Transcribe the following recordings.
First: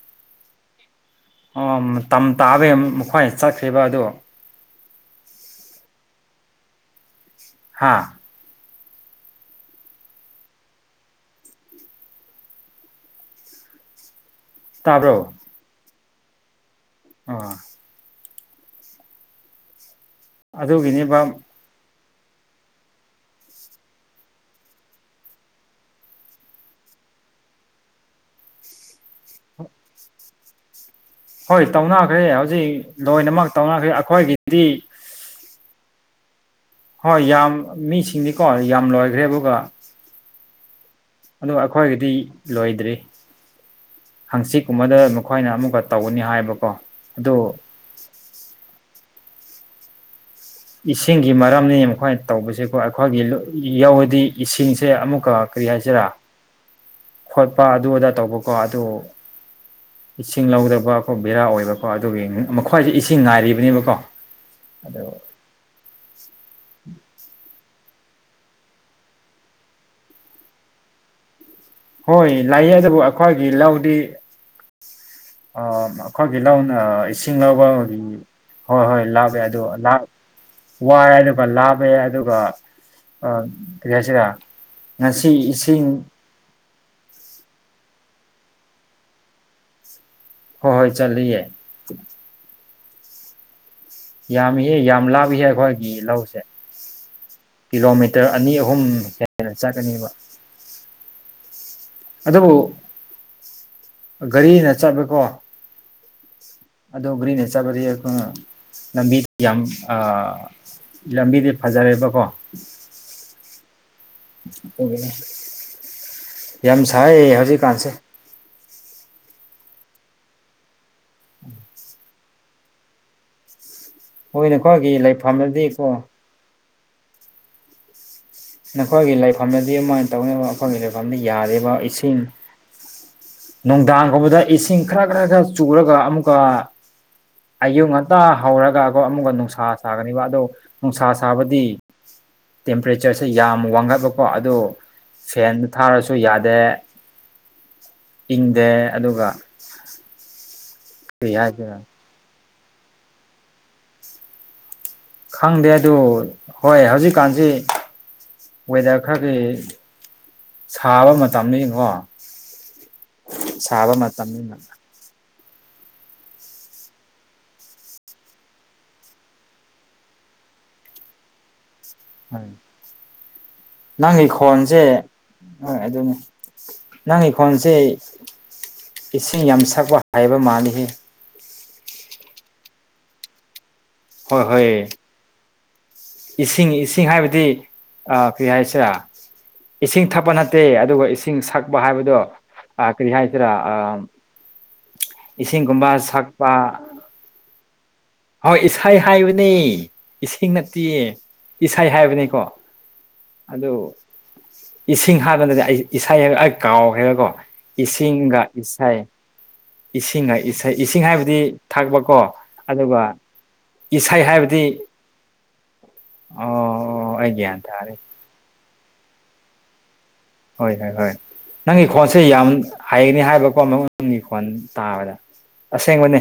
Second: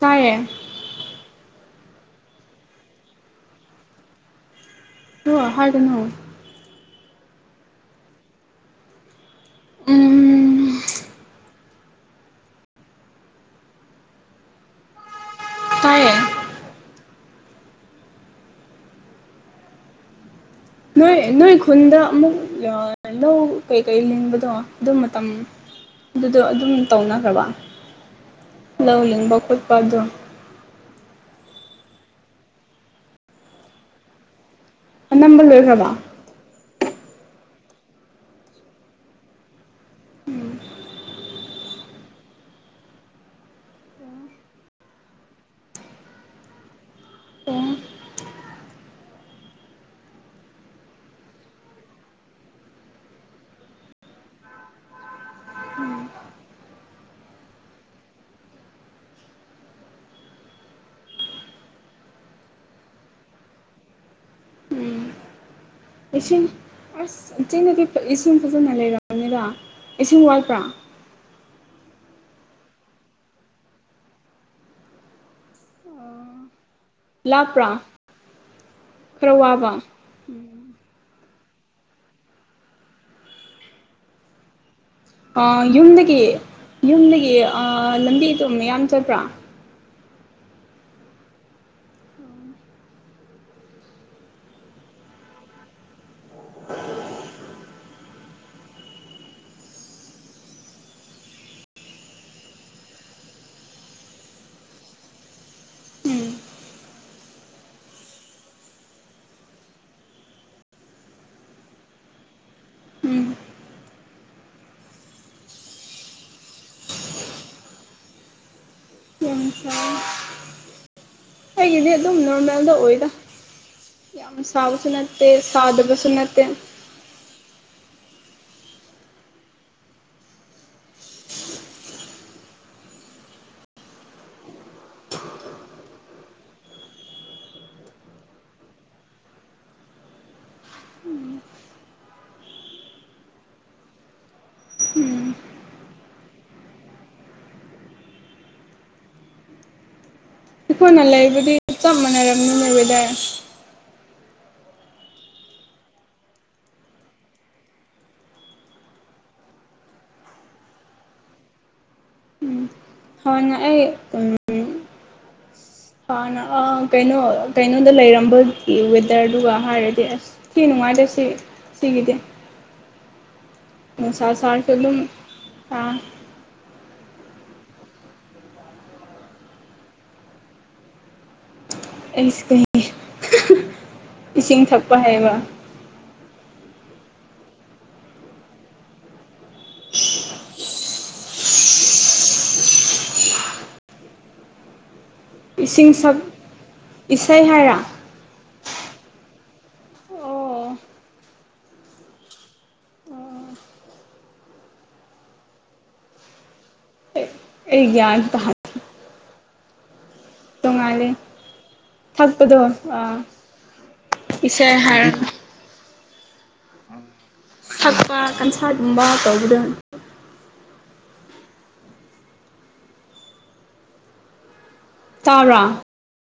ꯇꯥꯏꯌꯦ ꯑꯣ ꯇ ꯇꯥꯕꯩ ꯃꯈꯣꯏ ꯆꯠꯈ꯭ꯔꯤꯕ ꯑꯗꯨꯗ ꯍ ꯍꯥꯏꯔꯗꯅꯣ ꯍꯥꯥ ꯎꯝ ꯇꯥꯔꯣ ꯇꯌꯦ ꯑꯥ ꯅꯣꯏ ꯑꯗꯨꯒꯤꯅꯦꯕ ꯅꯣꯏ ꯈꯨꯟꯗ ꯑꯃꯨꯛ ꯂꯧ ꯀꯩꯀꯩ ꯂꯤꯡꯕꯗꯣ ꯑꯗꯨꯝ ꯃꯇꯝ ꯑꯗꯨꯗꯣ ꯑꯗꯨꯝ ꯇꯧꯅꯈ꯭ꯔꯕ ꯂꯧꯂꯤꯕꯀꯠ ꯄꯥꯗ ꯍꯣꯏ ꯇꯧꯅꯈ꯭ꯔꯦ ꯍꯧꯖꯤꯛ ꯂꯣꯏꯅꯃꯛ ꯇꯧꯅꯈ꯭ꯔꯦ ꯑꯩꯈꯣꯏꯒꯤꯗꯤ ꯑꯅꯝꯕ ꯂꯣꯏꯈ꯭ꯔꯕ ꯍꯣꯏ ꯌꯥꯝ ꯃꯤꯁꯤꯡꯗꯤꯀꯣ ꯌꯥꯝ ꯂꯣꯏꯈ꯭ꯔꯦ ꯑꯗꯨꯒ ꯑꯗꯨ ꯑꯩꯈꯣꯏꯒꯤꯗꯤ ꯂꯣꯏꯗ꯭ꯔꯤ ꯍꯪꯆꯤꯠꯀꯨꯝꯕꯗ ꯃꯈꯣꯏꯅ ꯑꯃꯨꯛꯀ ꯇꯧꯒꯅꯤ ꯍꯥꯏꯕꯀꯣ ꯑꯗꯨ [inaudible] ꯑꯣ ꯏꯁꯤꯡꯒꯤ ꯃꯔꯝꯅꯤ ꯃꯈꯣꯏꯅ ꯇꯧꯕꯁꯦꯀꯣ ꯑꯩꯈꯣꯏꯒꯤ ꯌꯥꯎꯋꯗꯤ ꯏꯁꯤꯡꯁꯦ ꯑꯃꯨꯛꯀ ꯀꯔꯤ ꯍꯥꯏꯁꯤꯔꯥ ꯈꯣꯠꯄ ꯑꯗꯨ ꯑꯗꯥ ꯇꯧꯕꯀꯣ ꯑꯗꯨ ꯏꯁꯤꯡ ꯂꯧꯗꯕ ꯑꯩꯣ ꯕꯦꯔꯥ ꯑꯣꯏꯕꯀꯣ ꯑꯗꯨꯒꯤ ꯃꯈ꯭ꯋꯥꯁꯦ ꯏꯁꯤꯡ ꯉꯥꯏꯔꯤꯕꯅꯦꯕꯀꯣ ꯑꯗ ꯑꯦꯁꯤ ꯑꯁ ꯆꯤꯡꯗꯗꯤ ꯏꯁꯤꯡ ꯐꯖꯅ ꯂꯩꯔꯕꯅꯤꯔ ꯏꯁꯤꯡ ꯋꯥꯠꯄ꯭ꯔꯥ ꯍꯣꯏ ꯂꯥꯛꯌꯦ ꯑꯗꯨꯕꯨ ꯑꯩꯈꯣꯏꯒꯤ ꯂꯧꯗꯤ ꯑ ꯃ ꯍꯒꯂ ꯏꯁꯤꯡ ꯂꯧꯕ ꯂꯥꯞꯄ꯭ꯔꯥ ꯍꯣꯏ ꯍꯣꯏ ꯈꯔ ꯂꯥꯞꯑꯦ ꯑꯗꯣ ꯋꯥꯕ ꯋꯥꯏꯔ ꯂꯥꯕ ꯌꯥꯏ ꯑꯗꯨꯒ ꯀ ꯍꯥꯏꯁꯤꯔ ꯌꯨꯝꯗꯒꯤ ꯌꯨꯝꯗꯒꯤ ꯂꯝꯕꯤ ꯑꯗꯨ ꯃꯌꯥꯝ ꯆꯠꯄ꯭ꯔꯥ ꯍꯣꯏ ꯍꯣꯏ ꯆꯠꯂꯤꯌꯦ ꯌꯥꯝꯍ ꯌꯥꯝ ꯂꯥꯞꯍꯦ ꯑꯩꯈꯣꯏꯒꯤ ꯂꯧꯁꯦ [inaudible] ꯀꯤꯂꯣꯃꯤꯇꯔ ꯑꯅꯤ ꯑꯍꯨꯝ ꯍꯦꯟꯅ ꯆꯠꯀꯅꯦꯕ ꯑꯗꯨꯕꯨ ꯒꯥꯔꯤꯅ ꯆꯠꯃꯦꯦꯀꯣ ꯎꯝ ꯑꯣ ꯒ꯭ꯔꯤꯟꯦ ꯆꯕꯗꯤ ꯂꯝꯕꯤ ꯌꯥꯝ ꯑ ꯂꯝꯕꯤꯗꯤ ꯐꯖꯔꯦꯕꯀꯣ ꯎꯝ ꯌꯥꯝ ꯁꯥꯏ ꯍꯧꯖꯤꯛꯀꯥꯟꯁꯦ ꯑꯁ ꯑꯩ ꯌꯦ ꯑꯗꯨꯝ ꯅꯣꯔꯃꯦꯜꯗ ꯑꯣꯏꯗ ꯌꯥꯝ ꯍꯣꯏ ꯅꯈꯣꯏꯒꯤ ꯁꯥꯕꯁꯨꯅꯠꯇꯦ ꯂꯩꯐꯝꯗꯗꯤꯀꯣ ꯁꯥꯗꯕꯁꯨꯅꯠꯇꯦ ꯅꯈꯣꯏꯒꯤ ꯂꯩꯐꯝꯗꯗꯤ ꯑꯗꯨꯃꯥꯏꯅ ꯇꯧꯅꯕ ꯑꯩꯈꯣꯏꯒꯤ ꯂꯩꯐꯝꯗ ꯌꯥꯔꯤꯕ ꯏꯁꯤꯡ ꯅꯨꯡꯗꯥꯡꯒꯨꯝꯕꯗ ꯏꯁꯤꯡ ꯈꯔ ꯈꯔ ꯈꯔ ꯆꯨꯔꯒ ꯑꯃꯨꯛꯀ ꯑꯌꯨꯛ ꯉꯇꯥ ꯍꯧꯔꯒꯒꯣ ꯑꯃꯨꯛꯀ ꯅꯨꯡꯁꯥ ꯁꯥꯒꯅꯤꯕ ꯑꯗꯣ ꯅꯨꯡꯁꯥ ꯁꯥꯕꯗꯤ ꯇꯦꯝꯄꯔꯦꯆꯔꯁꯦ ꯌꯥꯝ ꯋꯥꯡꯈꯠꯕꯀꯣ ꯑꯗꯣ ꯐꯦꯟꯗ ꯊꯥꯔꯁꯨ ꯌꯥꯗꯦ ꯏꯪꯗꯦ ꯑꯗꯨꯒ ꯏꯈꯣꯏꯅ ꯀꯔꯤ ꯂꯩꯕꯨꯗꯤ ꯍꯥꯏꯗꯣꯏꯔ ꯆꯞ ꯃꯥꯟꯅꯔꯝꯅꯤꯅꯦꯕꯗ ꯈꯪꯗꯦ ꯑꯗꯨ ꯍꯣꯏ ꯍꯧꯖꯤꯛꯀꯥꯟꯁꯤ ꯋꯦꯗꯔ ꯈꯔꯒꯤ ꯁꯥꯕ ꯃꯇꯝꯅꯤ ꯌꯦꯡꯉꯣ ꯎꯝ ꯍꯥꯟꯅ ꯑꯩ ꯁꯥꯕ ꯃꯇꯝꯅꯤ ꯅ ꯀꯩꯅꯣ ꯀꯩꯅꯣꯗ ꯂꯩꯔꯝꯕꯒꯤ ꯋꯦꯗꯔꯗꯨꯒ ꯍꯥꯏꯔꯗꯤ ꯑꯁ ꯊꯤ ꯅꯨꯡꯉꯥꯏ ꯁꯤ ꯁꯤꯒꯗ ꯍꯣꯏ ꯅꯪꯒꯤ ꯈꯣꯟꯁꯦ ꯑꯗꯨꯝ ꯍꯣꯏ ꯑꯗꯨꯅꯤ ꯅꯪꯒꯤ ꯈꯣꯟꯁꯦ ꯏꯁꯤꯡ ꯌꯥꯝ ꯁꯛꯄ ꯍꯥꯏꯕ ꯃꯥꯜꯂꯤꯍ ꯑꯩꯩ ꯍꯣꯏ ꯏꯁꯤꯡ ꯍꯣꯏ ꯊꯛꯄ ꯍꯥꯏꯕ ꯏꯁꯤꯡ ꯏꯁꯤꯡ ꯍꯥꯏꯕꯗꯤ ꯀꯔꯤ ꯍꯥꯏꯁꯤꯔꯥ ꯏꯁꯤꯡ ꯊꯛꯄ ꯅꯠꯇꯦ ꯑꯗꯨꯒ ꯏꯁꯤꯡ ꯁꯛꯄ ꯍꯥꯏꯕꯗꯣ ꯑ ꯀ꯭ꯔꯤ ꯍꯥꯏꯁꯤꯔꯥ ꯑ ꯏꯁꯤꯡꯒꯨꯝꯕ ꯏꯁꯤꯡ ꯁꯛ ꯁꯛꯄ ꯏꯁꯩ ꯍꯥꯏꯔ ꯍꯣꯏ ꯏꯁꯩ ꯍꯥꯏꯕꯅꯤ ꯑꯣ ꯏꯁꯤꯡ ꯅꯠꯇꯦꯌꯦ ꯏꯁꯩ ꯍꯥꯏꯕꯅꯤꯀꯣ ꯑꯗꯨ ꯏꯁꯤꯡ ꯍꯥꯄꯗꯗꯤ ꯑꯩ ꯏꯁꯩ ꯍꯥꯏꯕ ꯑꯩ ꯀꯥꯎ ꯍꯥꯏꯦꯕꯀꯣ ꯑꯩ ꯒ꯭ꯌꯥꯟ ꯇꯥ ꯏꯁꯤꯡꯒ ꯏꯁꯩꯥꯏ ꯏꯁꯤꯡ ꯏꯁꯤꯡ ꯏꯁꯤꯡ ꯇꯣꯡꯉꯥꯜꯂꯦ ꯍꯥꯏꯕꯗꯤ ꯊꯥꯛꯄꯀꯣ ꯊꯛꯄꯗꯣ ꯑꯗꯨꯒ ꯑꯥ ꯏꯁꯩ ꯍꯥꯏꯕꯗꯤ ꯏꯁꯩ ꯍꯥꯏꯔꯒ ꯑꯣ ꯑꯣ ꯑꯩꯒꯤꯦ ꯇꯔꯦ ꯗꯨꯝꯕ ꯀꯥꯎꯗ ꯍꯣꯏ ꯍꯣꯏ ꯍꯣꯏ ꯅꯪꯒꯤ ꯈꯣꯟꯁꯦ ꯌꯥꯝ ꯍꯥꯏꯩꯒꯅꯤ ꯍꯥꯏꯕꯀꯣ ꯑꯃꯪꯒꯤ ꯈꯣꯟ ꯇꯥꯕꯗ ꯇꯥꯕ꯭ꯔꯥ ꯑꯁꯦꯡꯕꯅꯦ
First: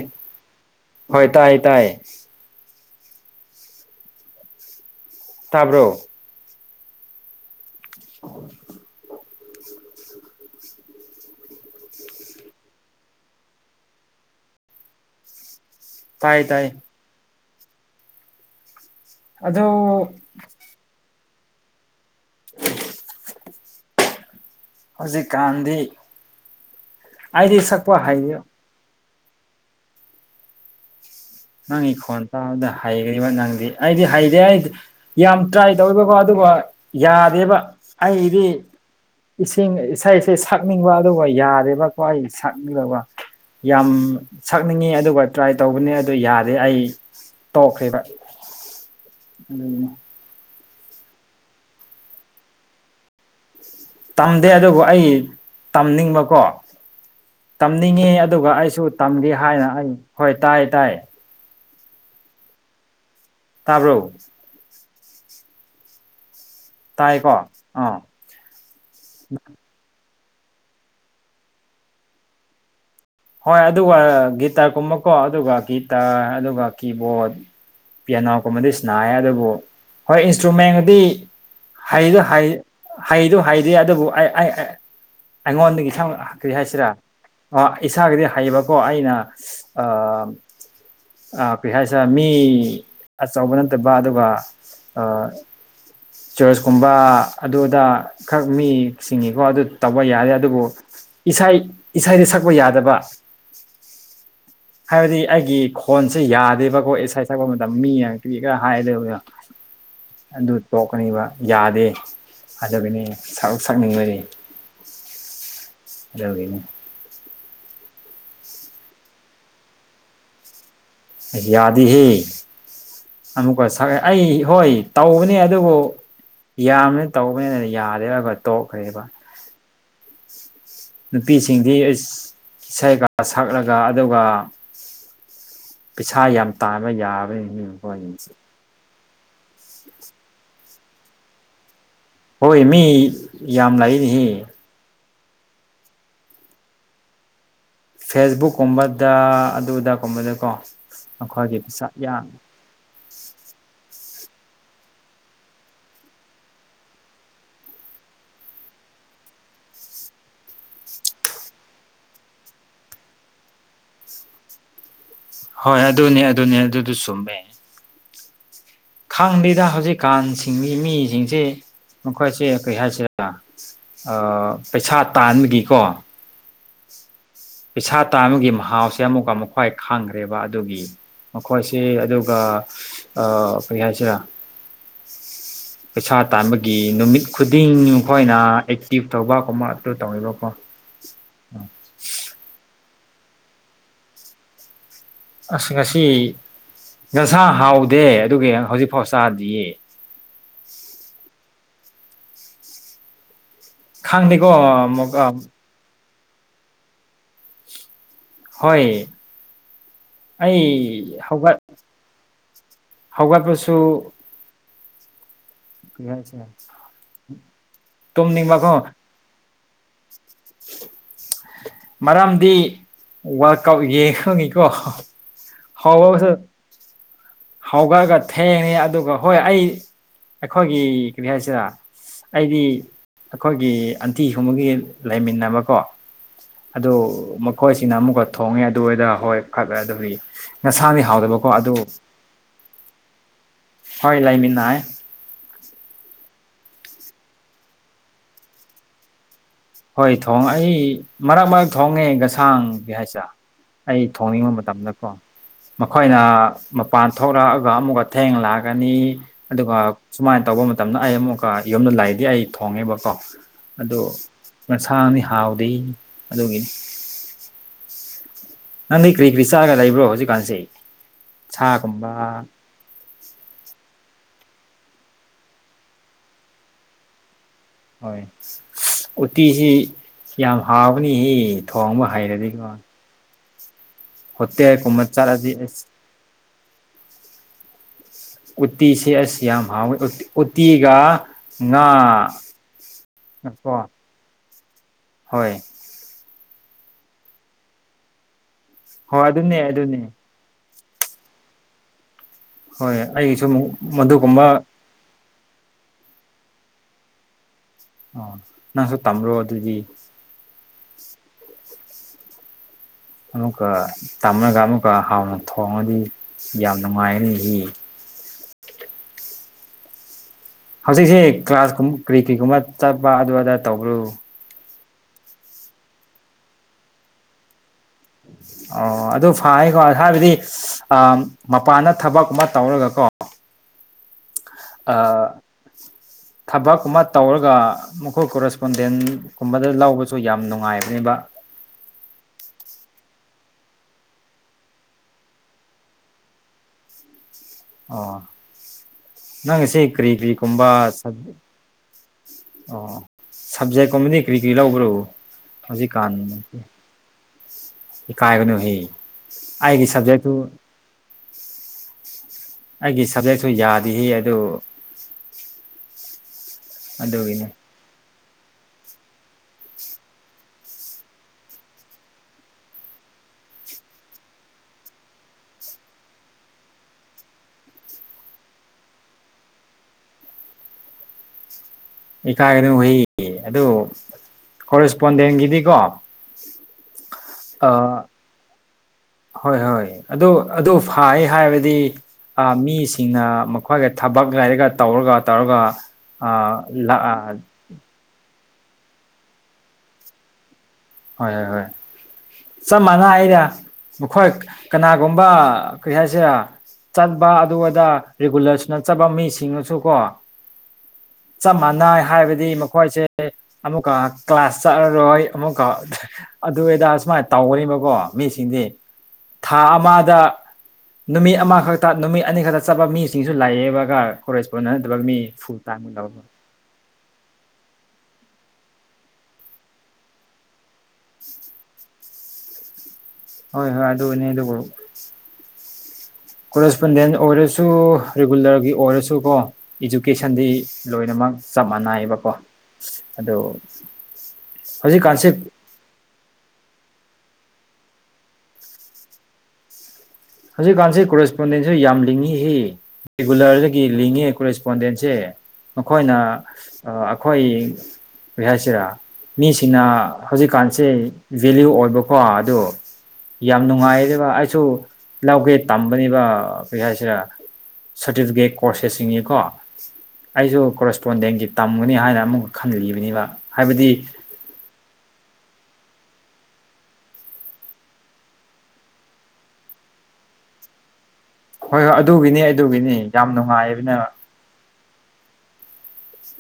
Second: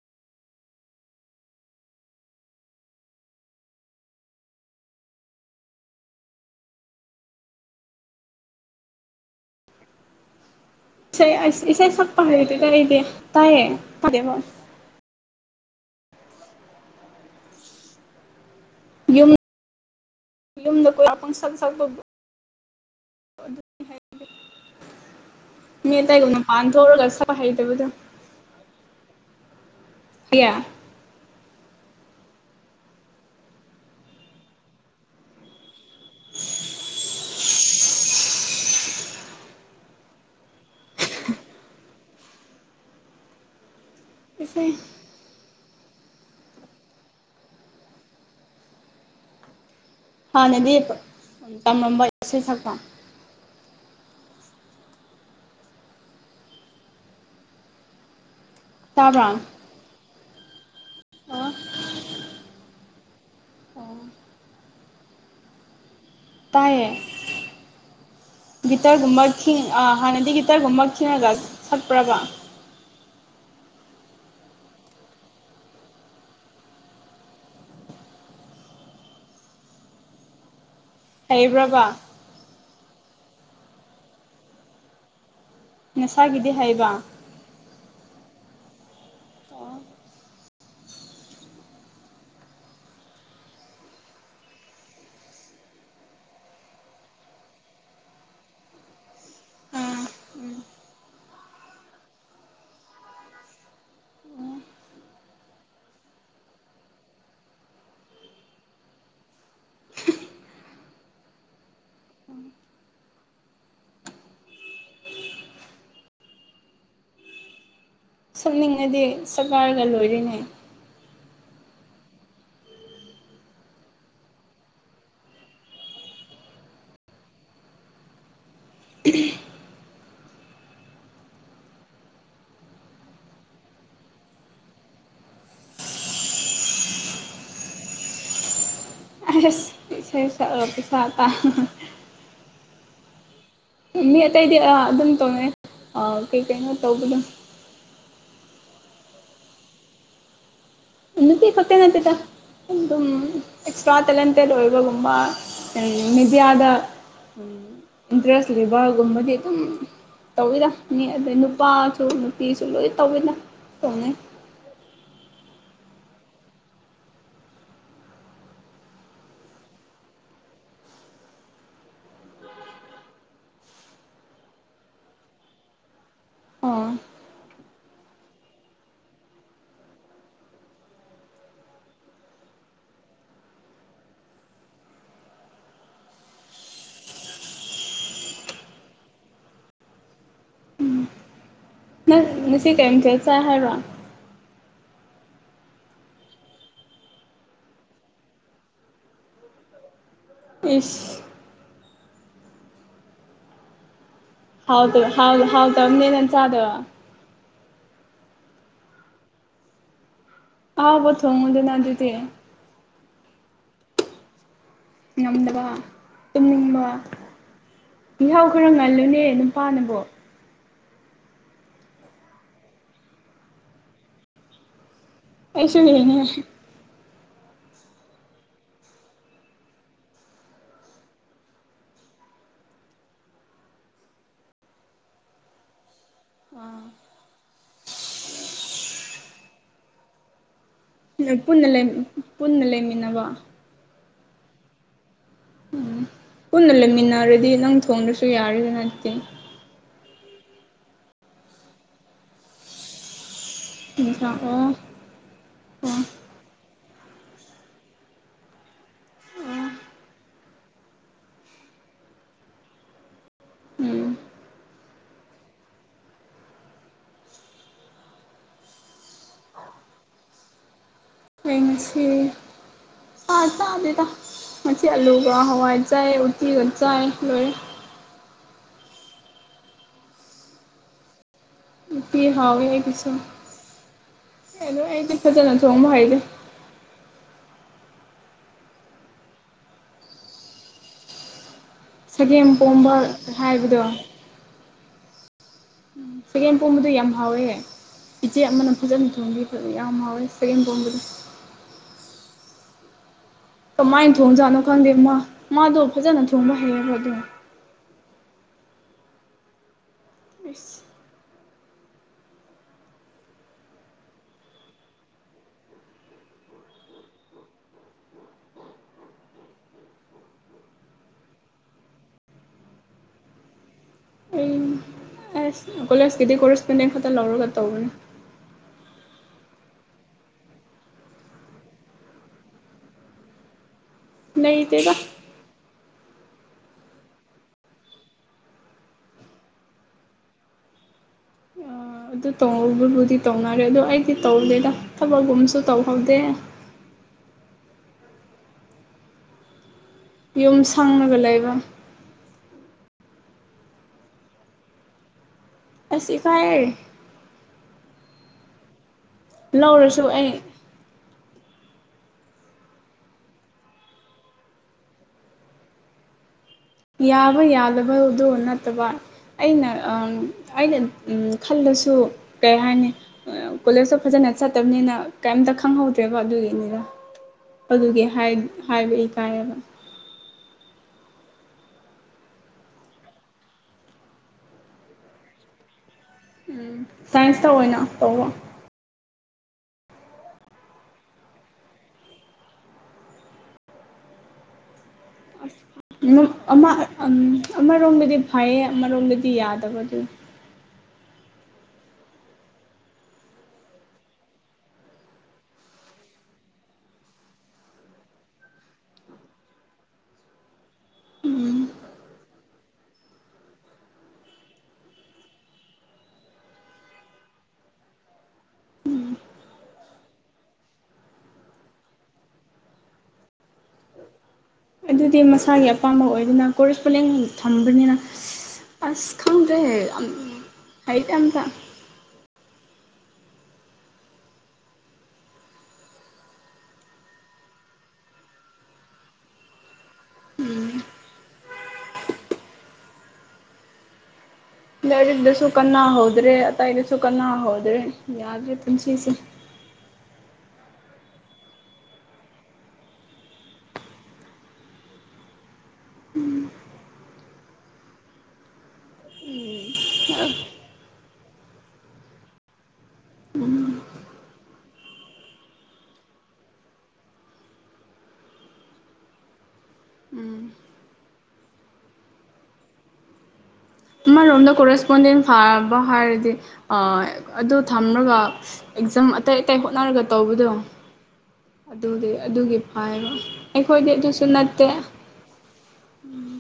ꯍꯣꯏ ꯇꯥꯏ ꯇꯥꯏ ꯇꯥꯕ꯭ꯔꯣ ꯑꯣ ꯏꯁꯩ ꯁꯛꯄꯍ ꯇꯗꯔ ꯏꯗꯤꯦ ꯇꯥꯏꯌꯦꯗꯦꯕ ꯇꯥꯏ ꯇꯥꯏ ꯑꯗꯣ ꯀ ꯁꯟ ꯁ ꯍꯧꯖꯤꯛꯀꯥꯟꯗꯤ ꯃ ꯇꯥꯏ ꯄꯥꯟ ꯊꯧꯔꯒꯁꯄ ꯑꯩꯗꯤ ꯍꯥꯏꯗꯗ ꯁꯛꯄ ꯍꯩ ꯀꯌꯥ ꯅꯪꯒꯤ ꯈꯣꯟ ꯇꯥꯕꯗ ꯍꯩꯈ꯭ꯔꯤꯕ ꯅꯪꯗꯤ ꯑꯩꯗꯤ ꯍꯩꯔꯦ ꯑꯩꯗꯤ ꯌꯥꯝ ꯇ꯭ꯔꯥꯏ ꯇꯧꯔꯤꯕꯀꯣ ꯑꯗꯨꯒ ꯌꯥꯗꯦꯕ ꯑꯩꯗꯤ ꯏꯁꯤꯡ ꯏꯁꯩ ꯏꯁꯩ ꯁꯛꯅꯤꯡꯕ ꯑꯗꯨꯒ ꯌꯥꯔꯦꯔꯤꯕꯀꯣ ꯑꯩ ꯁꯛꯅꯤꯡꯗꯕ ꯌꯥꯝ ꯏꯁꯩ ꯁꯛꯅꯤꯡꯉꯤ ꯑꯗꯨꯒ ꯇ꯭ꯔꯥꯏ ꯇꯧꯕꯅꯦ ꯑꯗꯨ ꯌꯥꯗꯦ ꯑꯩ ꯇꯣꯛꯈ꯭ꯔꯤꯕ ꯑꯗꯨ ꯅꯦꯗꯤ ꯇꯔꯝꯕꯁꯦ ꯁꯄ ꯇꯝꯗꯦ ꯑꯗꯨꯕꯨ ꯑꯩ ꯇꯝꯅꯤꯡꯕꯀꯣ ꯇꯝꯅꯤꯡꯉꯦ ꯑꯗꯨꯒ ꯑꯩꯁꯨ ꯇꯥꯕ꯭ꯔꯥ ꯇꯝꯒ ꯍꯥꯏꯅ ꯑꯩ ꯍꯣꯏ ꯇꯥꯏ ꯇꯥꯏ ꯑꯣ ꯑꯣ ꯇꯥꯕ꯭ꯔꯣ ꯇꯥꯏꯌꯦ ꯇꯥꯏꯀꯣ ꯑꯥ ꯇꯔꯒ ꯃꯔꯊ ꯍꯅꯗꯤ ꯏꯗꯤꯒꯤꯇꯔꯒꯨꯝꯕ ꯈꯤꯠꯅꯒ ꯁꯠꯄ꯭ꯔꯕ ꯍꯣꯏ ꯑꯗꯨꯒ ꯒꯤꯇꯔꯒꯨꯝꯕꯀꯣ ꯑꯗꯨꯒ ꯒꯤꯇꯔ ꯑꯗꯨꯒ ꯀꯤꯕꯣꯔꯠ ꯄꯤꯌꯥꯅꯣꯒꯨꯝꯕꯗꯤ ꯁꯅꯥꯏꯌꯦ ꯑꯗꯨꯕꯨ ꯍꯣꯏ ꯏꯟꯁꯇ꯭ꯔꯨꯃꯦꯟ ꯍꯩꯕ꯭ꯔꯕ ꯍꯩꯗꯨꯣ ꯍꯩꯗꯦ ꯑꯗꯨꯕꯨ ꯑꯩꯉꯣꯟꯗꯒꯤ ꯏꯁꯥꯃꯛ ꯅꯁꯥꯒꯤꯗꯤ ꯍꯛꯇ꯭ꯔꯤ ꯍꯥꯏꯁꯤꯔꯥ ꯍꯩꯕ ꯏꯁꯥꯒꯤꯗꯤ ꯍꯩꯌꯦꯕꯀꯣ ꯑꯩꯅ ꯑꯣ ꯑ ꯑ ꯀꯩ ꯍꯥꯏꯁ ꯃꯤ ꯑꯆꯧꯕ ꯅꯠꯇꯕ ꯑꯗꯨꯒ ꯑꯥ ꯆꯔꯆꯀꯨꯝꯕ ꯑꯗꯨꯗꯥ ꯈꯛ ꯃꯤ ꯆꯁꯤꯡꯉꯤꯀꯣ ꯑꯗꯨ ꯇꯧꯕ ꯑꯥ ꯌꯥꯗꯦ ꯑꯗꯨꯕꯨ ꯏꯁꯩ ꯏꯁꯩꯗ ꯁꯛꯄ ꯌꯥꯗꯕ ꯍꯥꯏꯕꯗꯤ ꯑꯩꯒꯤ ꯈꯣꯟꯁꯦ ꯌꯥꯗꯦꯕꯀꯣ ꯏꯁꯥꯏ ꯁꯛꯄ ꯃꯇꯝ ꯃꯤ ꯉꯛꯇꯤ ꯈꯔ ꯍꯥꯏꯗ ꯑꯗꯨ ꯇꯣꯛꯀꯅꯤꯕ ꯌꯥꯗꯦ ꯑꯗꯨꯕꯅꯤ ꯁꯛꯅꯤꯡꯕꯅꯤ ꯂꯒꯩꯅ ꯁꯛꯅꯤꯡꯉꯗꯤ ꯁꯔꯀꯥꯔꯒ ꯂꯣꯏꯔꯤꯅꯦ ꯌꯥꯗꯤ ꯍ ꯑꯃꯨꯛꯀ ꯁ ꯑꯩ ꯍꯣꯏ ꯇꯧꯕꯅꯦ ꯑꯗꯨꯕꯨ ꯌꯥꯝꯕꯅꯤ ꯇꯧꯕꯅꯤꯅ ꯌꯥꯔꯦꯔ ꯇꯣꯛꯈ꯭ꯔꯦꯕ ꯅꯨꯄꯤꯁꯤꯡꯗꯤ ꯏꯁꯩ ꯀꯥ ꯁꯛꯂꯒ ꯑꯗꯨꯒ ꯄꯩꯁꯥ ꯌꯥꯝ ꯇꯥꯟꯕ ꯌꯥꯕꯅꯤ ꯃꯣꯏꯁꯦ ꯑ ꯄꯁꯥ ꯇ ꯍꯣꯏ ꯃꯤ ꯌꯥꯝ ꯃꯤ ꯂꯩꯅꯤꯍꯦ ꯑꯇꯩꯗꯤ ꯑꯗꯨꯝ ꯇꯧꯅꯩ ꯑ ꯀꯩ ꯀꯩꯅꯣ ꯇꯧꯕ ꯑꯗꯨꯝ ꯐꯦꯁꯕꯨꯛꯀꯨꯝꯕꯗ ꯑꯗꯨ ꯑꯗꯥꯀꯨꯝꯕꯗꯀꯣ ꯠꯇꯠꯇꯦ ꯅꯠꯇꯦꯗ ꯑꯦꯁꯇ꯭ꯔꯥ ꯑꯣꯏꯕꯒꯨꯝꯕ ꯃꯦꯗꯤꯌꯥꯗ ꯎꯝ ꯏꯟꯇ꯭ꯔꯁ ꯂꯩꯕꯒꯕ ꯑꯗꯨꯝ ꯇꯧꯋꯤꯗꯅꯤ ꯑꯗꯨꯗꯩ ꯅꯨꯄꯥꯁꯨ ꯅꯨꯄꯤꯁꯨ ꯂꯣꯏ ꯇꯧꯋꯤꯗ ꯇꯧꯅꯩ ꯍꯣꯏ ꯑꯗꯨꯅꯦ ꯑꯗꯨꯅꯦ ꯑꯗꯨꯗ ꯆꯨꯝꯃꯦ ꯈꯥꯡꯗꯩꯗ ꯍꯧꯖꯤꯛꯀꯥꯟꯁꯤꯡꯒꯤ ꯃꯤꯁꯤꯡꯁꯤ ꯃꯈꯣꯏꯁꯦ ꯀꯔꯤ ꯍꯥꯏꯁꯤ ꯑ ꯄꯩꯁꯥ ꯇꯥꯟꯕꯒꯤꯀꯣ ꯑꯥ ꯄꯩꯁꯥ ꯇꯥ ꯑꯃꯒꯤꯒꯤ ꯃꯍꯥꯎꯁꯦ ꯑꯃꯨꯛꯀ ꯑꯃꯨꯛ ꯈ꯭ꯋꯥꯏ ꯈꯥꯡꯈ꯭ꯔꯦꯕ ꯑꯗꯨꯒꯤ ꯃꯈꯣꯏꯁꯤ ꯑꯗꯨꯒ ꯀꯔꯤ ꯍꯥꯏꯁꯤꯔꯥ ꯄꯩꯁꯥ ꯇꯥꯟꯕꯒꯤ ꯅꯨꯃꯤꯠ ꯈꯨꯗꯤꯡ ꯃꯈꯣꯏꯅ ꯑꯦꯛꯇꯤꯚ ꯇꯧꯕ ꯀꯨꯝꯕ ꯑꯗꯨ ꯇꯧꯕꯀꯣ ꯑꯝ ꯃꯁꯤꯁꯤ ꯀꯝ ꯆ ꯆ ꯍꯥꯏꯔ ꯋꯥ ꯑꯁꯤꯁ ꯉꯁꯤ ꯉꯁꯥ ꯍꯥꯎꯗꯦ ꯑꯗꯨꯒꯤ ꯍꯧꯖꯤꯛꯐꯥꯎ ꯆꯥꯗꯤꯌꯦ ꯄꯤꯁ ꯈꯪꯗꯦꯀꯣ ꯍꯥꯎꯗ ꯍꯥꯎ ꯍꯥꯎ ꯇꯗꯦꯅꯟꯁꯗꯕ ꯍꯣꯏ ꯑꯩ ꯑꯍꯥꯎꯕ ꯍꯧꯒꯠ ꯊꯣꯡꯉꯨꯗꯅ ꯑꯗꯨꯗꯤ ꯍꯧꯒꯠꯄꯁꯨ ꯉꯝꯗꯕ ꯀꯔꯤ ꯍꯥꯏꯁꯤꯔ ꯇꯨꯝꯅꯤꯡꯕ ꯏꯍꯥꯎ ꯈꯔ ꯇꯨꯝꯅꯤꯡꯕꯀꯣ ꯉꯜꯂꯨꯅꯦ ꯅꯨꯄꯥꯅꯕꯣ ꯃꯔꯝꯗꯤ ꯋꯥꯔꯀ ꯑꯥꯎꯠ ꯌꯦꯡ ꯈꯪꯉꯤꯀꯣ ꯑꯁꯨ ꯂꯩꯅꯦ ꯍꯧꯒꯠꯑꯒ ꯊꯦꯡꯉꯦ ꯑꯗꯨꯒ ꯍꯣꯏ ꯑꯩ ꯑꯩꯈꯣꯏꯒꯤ ꯀꯔꯤ ꯍꯥꯏꯁꯤꯔ ꯑꯩꯗꯤ ꯑꯩꯈꯣꯏꯒꯤ ꯑꯟꯇꯤ ꯁꯣꯡꯕꯒꯤ ꯂꯩꯃꯤꯟꯅꯕꯀꯣ ꯑꯗꯨ ꯃꯈꯣꯏꯁꯤꯅ ꯑꯃꯨꯛꯀ ꯊꯣꯡꯉꯦ ꯑꯗꯨꯏꯗ ꯍꯣꯏ ꯐ ꯑꯗꯨꯗꯤ ꯅꯁꯥꯗꯤ ꯍꯥꯎꯗꯕꯀꯣ ꯄꯨꯟꯅ ꯑꯗꯨ ꯂꯩ ꯄꯨꯟꯅ ꯂꯩꯃꯤꯟꯅꯕ ꯍꯣꯏ ꯂꯩꯃꯤꯅꯥ ꯎꯝ ꯄꯨꯟꯅ ꯂꯩꯃꯤꯟꯅꯔꯗꯤ ꯅꯪ ꯊꯣꯡꯗꯁꯨ ꯌꯥꯔꯗ ꯅꯠꯇꯦ ꯍꯣꯏ ꯊꯣꯡ ꯑꯩ ꯃꯔꯛ ꯃꯔꯛ ꯊꯣꯡꯉꯦ ꯉꯁꯥꯡꯒꯤ ꯍꯥꯏꯁꯔ ꯑꯩ ꯏꯟꯁꯥꯡ ꯊꯣꯡꯅꯤꯡꯕ ꯑꯣ ꯃꯇꯝꯗꯀꯣ ꯑꯣ ꯃꯈꯣꯏꯅ ꯃꯄꯥꯟ ꯊꯣꯛꯂꯛꯑꯒ ꯑꯃꯨꯛꯀ ꯊꯦꯡ ꯂꯥꯛꯑꯒꯅꯤ ꯑꯗꯨꯒ ꯁꯨꯃꯥꯏꯅ ꯇꯧꯕ ꯃꯇꯝꯗ ꯑꯩ ꯑꯃꯨꯛꯀ ꯌꯨꯝꯗ ꯂꯥꯛꯗꯤ ꯑꯩ ꯊꯣꯡꯉꯦꯕꯀꯣ ꯑꯗꯨ ꯎꯝ ꯃꯁꯥꯗꯤ ꯍꯥꯎꯗꯤꯅꯤ ꯑꯗꯨꯒꯤꯅꯤ ꯅꯪꯗꯤ ꯀ꯭ꯔꯤ ꯀ꯭ꯔꯤ ꯆꯥꯒ ꯂꯩꯕ꯭ꯔꯣ ꯍꯧꯖꯤꯛꯀꯥꯟꯁꯦ ꯑꯩ ꯉꯁꯤ ꯆꯥꯒꯨꯝꯝꯕ ꯑꯥ ꯆꯗꯦꯗ ꯃꯆ ꯑꯜꯂꯨꯒ ꯍꯋꯥ ꯆꯦ ꯎꯇꯤꯒ ꯆ ꯂꯣꯋꯦ ꯍꯣꯏ ꯎꯇꯤꯁꯤ ꯌꯥꯝ ꯍꯥꯎꯕꯅꯤꯍ ꯊꯣꯡꯕ ꯎꯇꯤ ꯍꯩꯔꯗꯤ ꯍꯥꯎꯋꯦ ꯀꯣ ꯑꯩꯒꯤꯁꯨ ꯍꯠꯇꯦꯦ ꯑꯗꯣ ꯀꯨꯝꯃꯠ ꯑꯩꯗꯤ ꯆꯠꯗꯤ ꯐꯖꯅ ꯊꯣꯡꯕ ꯍꯩꯇꯦ ꯎꯇꯤꯁꯤꯦ ꯑꯁ ꯌꯥꯝ ꯍꯥꯎ ꯎꯠꯇꯤꯒ ꯆꯒꯦꯝ ꯄꯣꯝꯕ ꯉꯀꯣ ꯍꯥꯏꯕꯗꯣ ꯍꯣꯏ ꯆꯒꯦꯝ ꯄꯣꯝꯕꯗ ꯌꯥꯝ ꯍꯥꯎꯋꯦ ꯏꯆꯦ ꯑꯃꯅ ꯐꯖꯟ ꯍꯣꯏ ꯊꯣꯡꯕꯤ ꯑꯗꯨꯅꯦ ꯐꯗꯨ ꯌꯥꯝ ꯑꯗꯨꯅꯦ ꯍꯥꯎꯋꯦ ꯆꯒꯦꯡ ꯊꯣꯡꯕꯗ ꯍꯣꯏ ꯑꯩꯒꯤꯁꯨ ꯑꯃꯨꯛ ꯀꯃꯥꯏꯅ ꯃꯗꯨꯒꯨꯝꯕ ꯊꯣꯡꯖꯥꯠꯅꯣ ꯈꯪꯗꯦ ꯃꯥ ꯃꯥꯗꯣ ꯐꯖꯅ ꯊꯣꯡꯕ ꯍꯩꯌꯦꯕꯗꯣ ꯑ ꯅꯪꯁꯨꯣ ꯇꯝꯕ꯭ꯔꯣ ꯑꯗꯨꯗꯤ ꯑꯁ ꯑꯃꯨꯛꯀ ꯇꯝꯂꯒ ꯑꯃꯨꯛꯀ ꯍꯥꯎꯅ ꯊꯣꯡꯉꯗꯤ ꯌꯥꯝ ꯅꯨꯡꯉꯥꯏꯒꯅꯤ ꯍꯤ [unintelligible] ꯍꯧꯖꯤꯛꯁꯤꯦ ꯀ꯭ꯂꯥꯁ ꯀ ꯀꯔꯤ ꯀꯔꯤꯒꯨꯝꯕ ꯆꯠꯄ ꯑꯗꯨ ꯑꯗꯥ ꯇꯧꯕ꯭ꯔꯨ ꯑꯩ ꯑꯁ ꯀꯣꯂꯦꯖꯀꯤꯗꯤ ꯀꯣꯔꯔꯤꯁꯄꯦꯟꯗꯦꯟ ꯈꯛꯇ ꯂꯧꯔꯒ ꯇꯧꯕꯅꯤ ꯎ ꯑꯣ ꯑꯗꯨ ꯐꯌꯦꯀꯣ ꯍꯥꯏꯕꯗꯤ ꯃꯄꯥꯟꯗ ꯊꯕꯛꯀꯨꯝꯕ ꯇꯧꯔꯒꯀꯣ ꯑ ꯂꯩꯇꯦꯗ ꯑ ꯊꯕꯛꯀꯨꯝꯕ ꯇꯧꯔꯒ ꯃꯈꯣꯏ ꯀꯣꯔꯦꯁꯄꯣꯟꯗꯦꯟꯒꯨꯝꯕꯗ ꯂꯧꯕꯁꯨ ꯌꯥꯝ ꯅꯨꯡꯉꯥꯏꯕꯅꯦꯕ [unintelligible] ꯑꯗꯨ ꯇꯕꯨꯗꯤ ꯇꯧꯅꯔꯦ ꯑꯗꯣ ꯑꯩꯗꯤ ꯇꯧꯗꯦꯗ ꯊꯕꯛꯒꯨꯝꯕꯁꯨ ꯇꯧꯍꯧꯗꯦ ꯑꯣ ꯅꯪ ꯁꯤꯦ ꯀ꯭ꯔꯤ ꯀ꯭ꯔꯤ ꯌꯨꯝ ꯀꯨꯝꯕ ꯁ ꯁꯪꯉꯒ ꯂꯩꯕ ꯑꯣ ꯁꯞꯖꯦꯛꯀꯨꯝꯕꯗꯤ ꯀꯔꯤ ꯀꯔꯤ ꯂꯧꯕ꯭ꯔꯣ ꯍꯧꯖꯤ ꯑꯁ ꯀꯥꯅ ꯏꯀꯥꯏꯌꯦ ꯀꯥꯏꯒꯅ ꯍ ꯑꯩꯒꯤ ꯂꯧꯔꯁꯨ ꯑꯩ ꯁꯕꯖꯦꯛꯛꯇꯨ ꯑꯩꯒꯤ ꯁꯕꯖꯦꯛꯁꯨ ꯌꯥꯗꯤ ꯑꯗꯨ ꯌꯥꯕ ꯑꯗꯨꯒꯤꯅꯤ ꯌꯥꯂꯕ ꯑꯗꯨ ꯅꯠꯇꯕ ꯑꯩꯅ ꯑꯩꯅ ꯈꯜꯂꯁꯨ ꯀꯩ ꯍꯥꯏꯅꯤ ꯀꯣꯂꯦꯖꯇꯣ ꯐꯖꯅ ꯆꯠꯇꯕꯅꯤꯅ ꯀꯩꯝꯇ ꯈꯪꯍꯧꯗ꯭ꯔꯦꯕ ꯑꯗꯨꯒꯤꯅꯤꯗ ꯑꯗꯨꯒꯤ ꯍꯥꯏꯕ ꯏꯀꯥꯏꯌꯦꯕ ꯏꯀꯥꯏꯒꯗ ꯍꯨꯏꯌꯦ ꯑꯗꯨ ꯀꯣꯔꯦꯁꯄꯣꯟꯗꯦꯟꯒꯤꯗꯤꯀꯣ ꯎ ꯁꯥꯏꯟꯁꯇ ꯑꯣꯏꯅ ꯇꯧꯕ ꯍꯣꯏ ꯍꯣꯏ ꯑꯗꯨ ꯑꯗꯨ ꯐ ꯍꯥꯏꯕꯗꯤ ꯃꯤꯁꯤꯡꯅ ꯃꯈꯣꯏꯒ ꯊꯕꯛ ꯂꯩꯔꯒ ꯇꯧꯔꯒ ꯇꯧꯔꯒ ꯑꯁ ꯑ ꯑꯃ ꯂꯥꯛꯑ ꯑꯃꯔꯣꯝꯒꯤꯗꯤ ꯐꯩꯌꯦ ꯑꯃꯔꯣꯝꯗꯗꯤ ꯌꯥꯗꯕꯗꯨ ꯍꯣꯏ ꯍꯣꯏ ꯍꯣꯏ ꯆꯞ ꯃꯥꯟꯅ ꯑꯩꯔ ꯃꯈꯣꯏ ꯀꯅꯥꯒꯨꯝꯕ ꯀꯔꯤ ꯍꯥꯏꯁꯦ ꯆꯠꯄ ꯑꯗꯨ ꯑꯗ ꯔꯤꯒꯨꯂꯔꯁꯅ ꯆꯠꯄ ꯃꯤꯁꯤꯡꯅꯁꯨ ꯀꯣ ꯆꯞ ꯃꯥꯟꯅꯩ ꯍꯥꯏꯕꯗꯤ ꯃꯈꯣꯏꯁꯦ ꯑꯃꯨꯛ ꯀ ꯀ꯭ꯂꯥꯁ ꯆ ꯔꯣꯏ ꯑꯃꯨꯛ ꯀ ꯑꯗꯨꯏꯗꯥ ꯁꯨꯃꯥꯏꯅ ꯇꯧꯒꯅꯤꯕꯀꯣ ꯃꯤꯁꯤꯡꯗꯤ ꯊꯥ ꯑꯃꯗ ꯅꯨꯃꯤꯠ ꯑꯃꯈꯛꯇ ꯅꯨꯃꯤꯠ ꯑꯅꯤ ꯈꯛꯇ ꯆꯠꯄ ꯃꯤꯁꯤꯡꯁꯨ ꯂꯥꯏꯌꯦꯦꯕꯒ ꯍꯣꯔ ꯑꯗꯨꯗꯤ ꯃꯁꯥꯒꯤ ꯑꯄꯥꯝꯕ ꯑꯣꯏꯗꯨꯅ ꯀꯣꯔꯔꯤꯦꯁꯄꯣꯟꯗꯡ ꯊꯝꯕꯅꯤꯅ ꯑꯁ ꯈꯪꯗ꯭ꯔꯦꯍꯦ ꯍꯥꯏꯠ ꯑꯝꯇ ꯍꯣꯏ ꯍꯣꯏ ꯑꯗꯨ ꯑꯣꯏꯅꯅꯦꯗ ꯀꯣ ꯀꯣꯔꯦꯁꯄꯣꯟꯗꯦꯟ ꯑꯣꯏꯔꯁꯨ ꯔꯤꯒꯨꯂꯔꯒꯤ ꯑꯣꯏꯔꯁꯨ ꯀꯣ ꯏꯗꯨꯀꯦꯁꯟꯗꯤ ꯂꯣꯏꯅꯃꯛ ꯆꯞ ꯃꯥꯟꯅꯏꯕꯀꯣ ꯑꯗꯨ ꯂꯔꯗꯁꯨ ꯀꯟꯅ ꯍꯧꯗ꯭ꯔꯦ ꯑ ꯇꯥꯏꯗꯁ ꯁꯨ ꯀꯅꯥ ꯍꯣꯗ꯭ꯔꯦ ꯌꯥꯗ꯭ꯔꯦ ꯊꯟꯁꯤꯁꯤꯦ ꯍꯧꯖꯤꯛꯀꯥꯟꯁꯤ ꯀꯣꯔꯦꯁꯄꯣꯟꯗꯦꯟꯁꯨ ꯌꯥꯝ ꯂꯤꯡꯉꯤꯁꯤ ꯔꯤꯒꯨꯂꯔꯗꯒꯤ ꯂꯤꯡꯉꯦ ꯀ ꯔꯦꯁꯄꯣꯟꯗꯦꯟꯁꯦ ꯃꯈꯣꯏꯅ ꯑꯩꯈꯣꯏ ꯍꯥꯏꯁꯤꯔꯥ ꯃꯤꯁꯤꯡꯅ ꯍꯧꯖꯤꯛꯀꯥꯟꯁꯤꯦ ꯚꯦꯂꯨ ꯑꯣꯏꯕꯀꯣ ꯑꯣ ꯌꯥꯝ ꯅꯨꯡꯉꯥꯏꯕ ꯑꯩꯁꯨ ꯂꯧꯒꯦ ꯇꯝꯕꯅꯦꯕ ꯀꯩ ꯍꯥꯏꯁꯤꯔꯦ ꯁꯥꯔꯇꯤꯐꯤꯀꯦꯠ ꯀꯣꯔꯁꯦꯁꯁꯤꯡꯉꯀꯣ ꯑꯩꯁꯨ ꯀꯣꯔꯦꯁꯄꯣꯟꯗꯦꯟꯁꯤ ꯇꯝꯒꯅꯤ ꯍꯥꯏꯅ ꯑꯃꯨꯛ ꯈꯜꯂꯤꯕꯅꯤꯕ ꯃ ꯔꯣꯝ ꯀꯣꯔꯔꯦꯁꯄꯣꯟꯦꯟ ꯐ ꯕ ꯍꯥꯏꯔꯗꯤ ꯑꯗꯨ ꯊꯝꯃꯒ ꯑꯦꯛꯖꯥꯝ ꯑꯇꯩ ꯑꯇꯩ ꯍꯣꯠꯅꯔꯒ ꯇꯧꯕꯗꯣ ꯎ ꯑꯗꯨꯗꯤ ꯑꯗꯨꯒꯤ ꯐꯥꯏꯕ ꯑꯩꯈꯣꯏꯗꯤ ꯅꯨꯡꯉꯥꯏꯕꯅꯦꯕ ꯑꯗꯨꯁꯨ ꯅꯠꯇꯦ ꯎꯝ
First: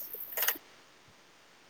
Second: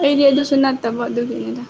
ꯑꯩꯗꯤ ꯑꯗꯨꯁꯨ ꯅꯠꯇꯕꯣ ꯑꯗꯨꯒꯤꯅꯦꯗ